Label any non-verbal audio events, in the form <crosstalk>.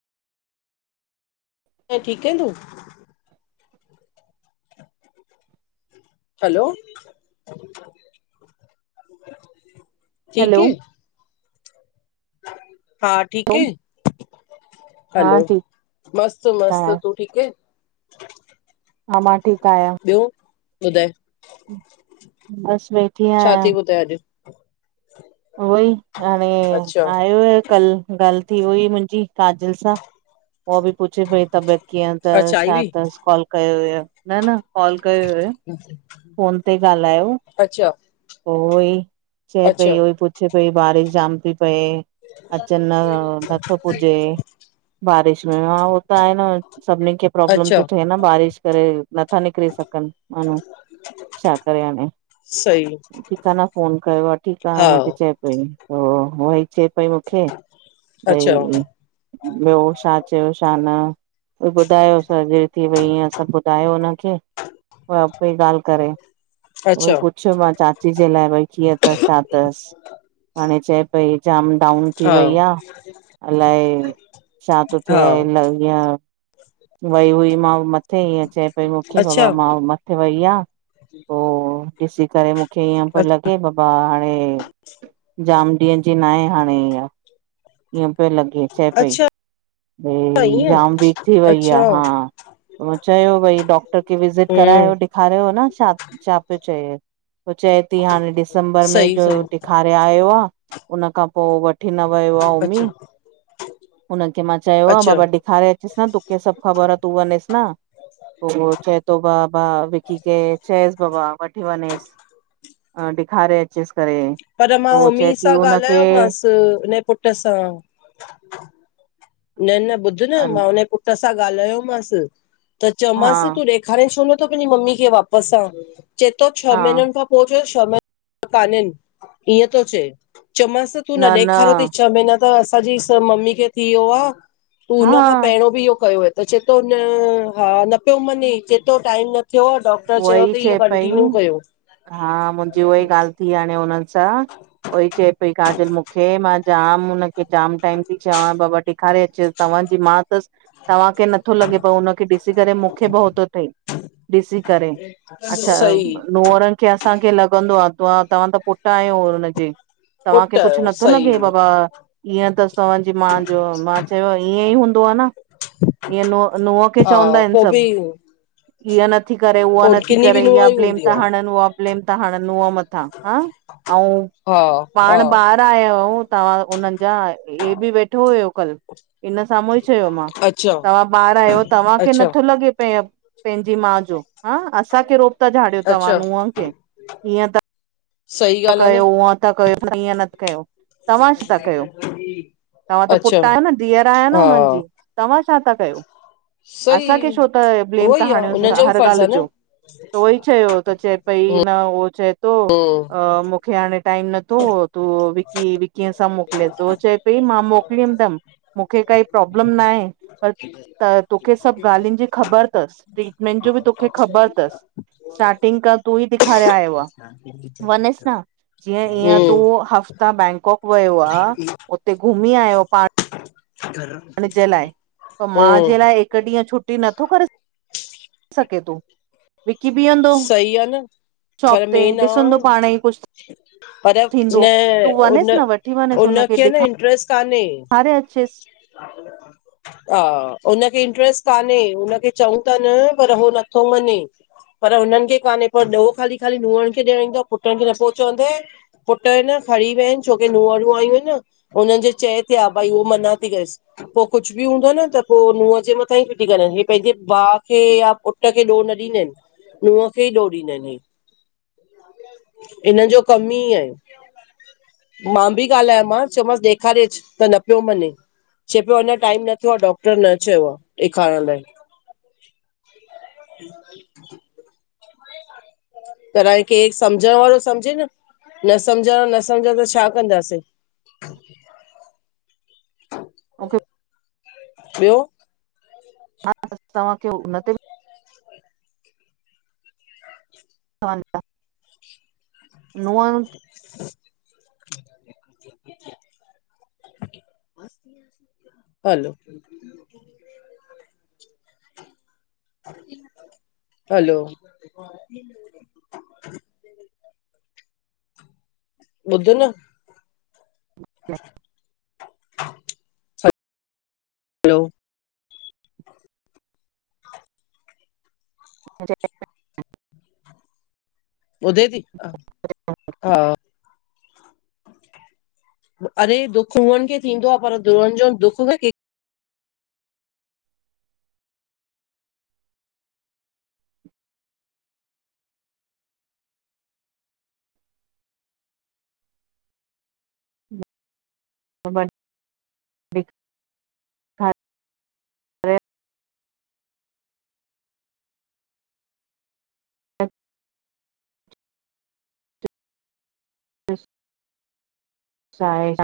किय ठीक आहे तूं? हलो! हैलो ठीकु आहे? हां, ठीक आहे। हा हलो! ठीकु मस्त-मस्त आहियां, तूं ठीक आहे? हां, मां ठीक आहियां। ॿियो ॿुधाए? बस वेठी आहियां। त अॼु उहोई, हाणे अच्छा आयो आहे कल ॻाल्हि थी उ ई मुंहिंजी काजल सां। उहा बि पुछे पई, तबियत कीअं अच्छा तस? आई छा हुई अथस कॉल कयो हुयो? न-न कॉल कयो हु। अच्छा! पोइ उहो, ई चए पई, अच्छा उहो ई पुछे पई बारिश जाम थी पए। अचन न नथो पुजेे बारिश में। हां होह त आहे न। सभिन खे प्रॉब्लम अच्छा थो थिए न, बारिश करे नथा निकरी सघन माण्हू। छा करे हाढे? सईी। ठीक आहे न। फोन कयो आहे। ठीक आहे। हुनखे चए पई, उई चए पई मूंखे अच्छा भई ॿियो छा चयो छा न? ॿुधायो सर्जरी थी वई इअं। सभ ॿुधायो हुनखे। पई ॻाल्हि करे। उहई अच्छा पुछियो मां। चाची जे लाइ। भई, कीअं अथस छा अथस? हाणे चए पई, जाम डाउन थी हा वई आहे। अलाए, छा थो हा थिए अलअ? वई हुई, मां मथे ईअं चए पई मूंखे, कि बाबा मां मथे वई आहे। ठ <inaudible> ॾिसी करे मूंखे ईअं पियो लॻे, बाबा हाणे जाम ॾींहं जी न आहे हाणे इय। ईअं पियो लॻे, चए पई। अच्छा भई, ईअं जाम वीक थी वई अच्छा आहे। हां, चयो भई, डॉक्टर खे विज़िट हम्म करायो न ॾेखारियो न छा छा पियो चए। पोइ चए थी। हाणे डिसंबर में सही जो सही ॾेखार पर आयो आहे। उ खां पोइ वठी न वियो। ममी, अच्छा हुनखे मां चयो आहे। अच्छा बाबा ॾेखारे असा न तूंखे सभ ख़बर आहे। तूं वनञेस न। पोइ चए थो भाउ भाउ विकी खे चयेस पोइ भाउ वठी वञेसि। अ ॾेखारे अचसि करे उह चए की हुनखे त हिन पुट सां। न, न ॿुध न मां हुनजे पुट सां ॻाल्हायोमस त हा चयोमांस तूं ॾे खणे छो नथ पंहिंजी मम्मी खे वापसि सां चए थो छह हा महीननि खां पोइ जो <unintelligible> काननि ईअं थो चए चव मास तूं न ॾेखारियो थई छह महीना त असांजी स मम्मी खे थी वियो आह। तूं हुन खां हा पहिरियों बि इहो कयोवय। त चए थो, न हा, न पियो मञे चए तो टाइम न थियो आ उ वई चए पई हा मुंहिंजी उहाई ॻाल्हि थी हाणे हुननि सां उहई चए पई काजल मूंखे मां जाम हुन की जाम टाइम थी चवा बाबा ॾेखारे अचुस तव्हांजी माउ थस। तव्हांखे नथो लॻे पियो हुनखे ॾिसी करे मूंखे भउ थो थई, ॾिसी करे अच्छा सही नुहरनि खे असांखे लॻंदो आह त्वां त तव्हां पुट ट उनजे पुट तव्हांखे कुझु आहियो नथो सही लॻेव ब ईअं त तवा जी माउ जो मां चयो ईअं ई हूंदो आह न। ईअं नुह नुहं खे हा चवंदा आहिन पोइ बि सभु ईअ न इय न थी करे उहा पोइ नथी किनी बि करे नूंहं इयां ई ब्लेम हूंदी त आहे हर <unintelligible> हु ब्लमे था हरण नुह् मथां ह, ऐं हा पाण हा ॿार आया हुयो तव्हां हुननि जा हे बि वेठो हुयो कल। इन साम्हूं ई चयो मां अच्छा तव्हां ॿार आयो तव्हांखे अच्छा नथो लॻे पयो पंहिंजी माउ जो हा असांखे रोब था झाड़ियो तव्हां अच्छा नुहं क ईअं तव सही इय त ॻाल्हि आ कयो न उअं था कयो ईअं न थ कयो। तव्हां छा था कयो? तव्हां त अच्छा पुटु आहियो न धीअर आहियां हा न हुननि जी। तव्हां छा था कयो? सही असांखे छो त ब्लेम उहो त ई आ हणयो, उन्हनि जो बि हर फर्ज़ आ ॻाल्हि न जो त उहोई चयो त चए भई न उहो चए थो। पोइ हा मूखे हाणे टाइम नथो ओ तो विक्की विक्कीअ सां मोकिलेसि हुअ चए पई मां मोकलिदमि। मूंखे काई प्रॉब्लम ना आहे, पर त तोखे सभु ॻाल्हियुनि जी ख़बर थसि ट्रीटमेंट जो बि तोखे ख़बर थसि। स्टारटिंगग कर तू ई ॾेखारे आयो आ, वञेस न जीअं ईअं तूं हूं ह तां बैंकॉक वयो आ उते घुमी आयो पा <unintelligible> लाइ पो माउ हूं जे लाइ हिकु ॾींहुं छुटी नथो करे सघे तो, विक्की ॿीहंदो। सही आ न पर मेंन आ पर, थींदो न तूं उन वञेसि न वठी उनखे न इंट्रेस्ट कान्हे। <unintelligible> अचेस। <inaudible> हा, हुनखे इंट्रेस्ट कान्हे हुनखे चऊं ता न पर हो नथो मञे। पर हुननि खे कान्हे पर ॾो खाली खाली नुहनि खे ॾियण ईंदो आ पुट्रन खे न <unintelligible> पुट इ न खरी विया आहिन, छोकी नूहरूं आयूं आहिनि न। हुननि जे चए ते आ भई हु मना थी करेसि। पोइ कुछ बि हूंदो न त पोइ नुहं जे मथां ई फिटी करन, हे पंहिंजे भाउ खे या पू पुट खे ॾोह न ॾींदा आहिनि नुंहं खे ई ॾोह ॾींदा आहिनि ही। हिन जो कम ई आह मां बि ॻाल्हायो मांस चयोमांसि ॾेखारेचि त न पियो मञे चए पियो अञा टाइम न थियो आ डॉक्टर न चयो आ ॾेखारण लाइ ह <inaudible> तराए कि समझण वारो समझे न न सम्झण न सम्झ दो छा कंदासीं। मूंखे ॿियो हा तव्हांखे हुन ते हा न नूंह <unintelligible> अ <inaudible> हलो हलो हा <inaudible> ॿुध न <inaudible> हलो जय <inaudible> ॿुधे ती हा अरे दुख उनि खे थींदो आ पर दुरनि जो दुख ह ब <unintelligible> ॾेखारे हा <unintelligible> अ <unintelligible> अ <unintelligible>